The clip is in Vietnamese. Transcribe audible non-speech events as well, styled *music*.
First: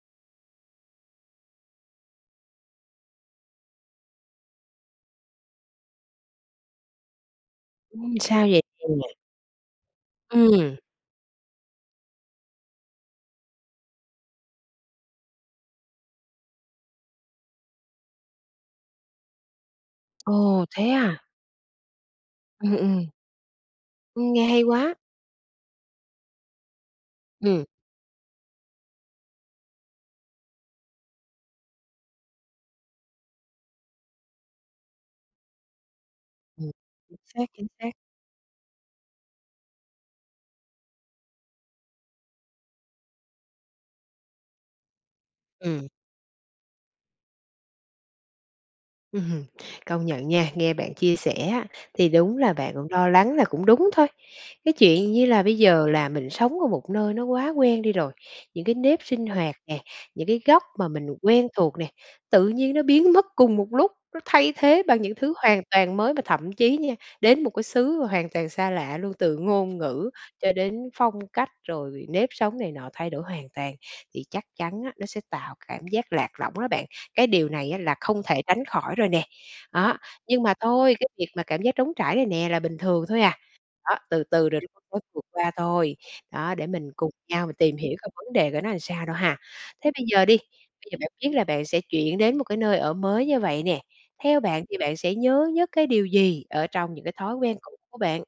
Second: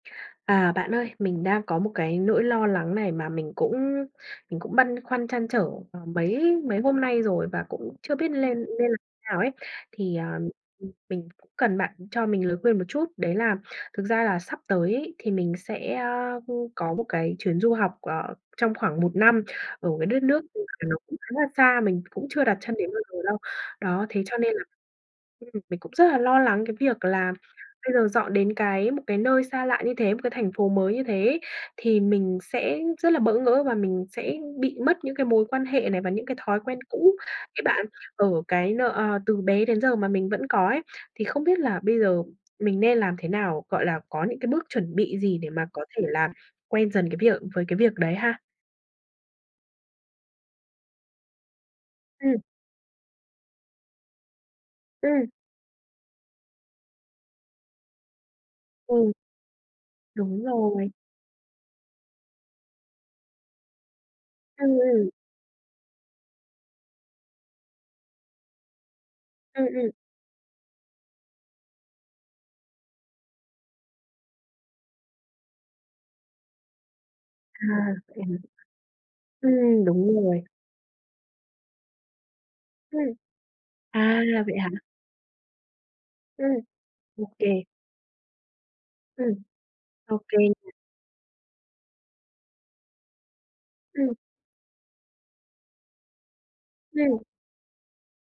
À, bạn ơi, mình đang có một cái nỗi lo lắng này mà mình cũng mình cũng băn khoăn trăn trở, ờ, mấy mấy hôm nay rồi và cũng chưa Ừm biết sao lên vậy nên làm *unintelligible* thế nào ấy. Thì, à, Ừm. ừm, mình cần bạn cho mình lời khuyên một chút đấy là thực ra là sắp tới ấy, thì mình sẽ, a, ưm, có một cái chuyến du học, ờ, trong khoảng 1 năm ở cái đất nước mà Ồ, thế nó cũng à? khá là xa, mình cũng chưa đặt chân Ừm, đến bao ừm. giờ đâu. Đó, thế Ưm, cho nghe nên là, hay quá! ừm, mình cũng rất là lo lắng cái việc là Ừm. bây giờ dọn đến cái một cái nơi xa lạ như thế, một cái thành phố mới như thế ấy thì mình sẽ rất là bỡ ngỡ và mình sẽ bị mất những cái mối quan hệ này và những cái thói Ừm. quen cũ Chính xác, cái chính bạn xác. ờ, cái nợ, ơ, từ bé đến giờ mà mình vẫn có ấy thì không biết là bây giờ mình nên làm thế nào, gọi là, có những cái bước chuẩn bị gì để mà có Ừm. thể làm quen dần cái việc với cái việc đấy ha? Ừm hừm. Công nhận nha, nghe bạn chia sẻ á, thì đúng Ừm. là bạn cũng lo lắng là cũng đúng thôi. Cái chuyện Ừm. như là bây giờ là mình sống ở một nơi nó quá quen đi rồi, những cái nếp Ừ. sinh hoạt nè, những cái Đúng góc mà rồi. mình quen thuộc nè, tự nhiên nó biến mất cùng một lúc, nó thay Ừm, thế bằng ừm. những thứ hoàn toàn mới mà thậm chí nha, đến một cái xứ mà hoàn toàn xa lạ luôn từ Ừm, ngôn ừm. ngữ cho đến phong cách rồi nếp sống này nọ thay đổi hoàn toàn thì chắc chắn á, nó sẽ tạo cảm giác lạc lõng đó bạn. Cái điều À. này á là Vậy không hả? thể tránh khỏi rồi nè. Ừm, Đó, đúng rồi. nhưng mà thôi, cái việc mà cảm giác trống trải này nè là bình Ừm. thường thôi à. Đó, À, từ từ vậy rồi hả? mới vượt qua thôi, Ừm. đó, để mình cùng Ô nhau mình kê. tìm hiểu coi vấn đề của nó làm sao đâu Ừm. ha. Thế bây Ô giờ kê. đi, bây giờ bạn biết là bạn sẽ chuyển đến một cái nơi ở mới như vậy nè. Ừm. Theo bạn thì bạn sẽ nhớ nhất cái điều gì ở trong những cái Ừm. thói quen cũ của bạn?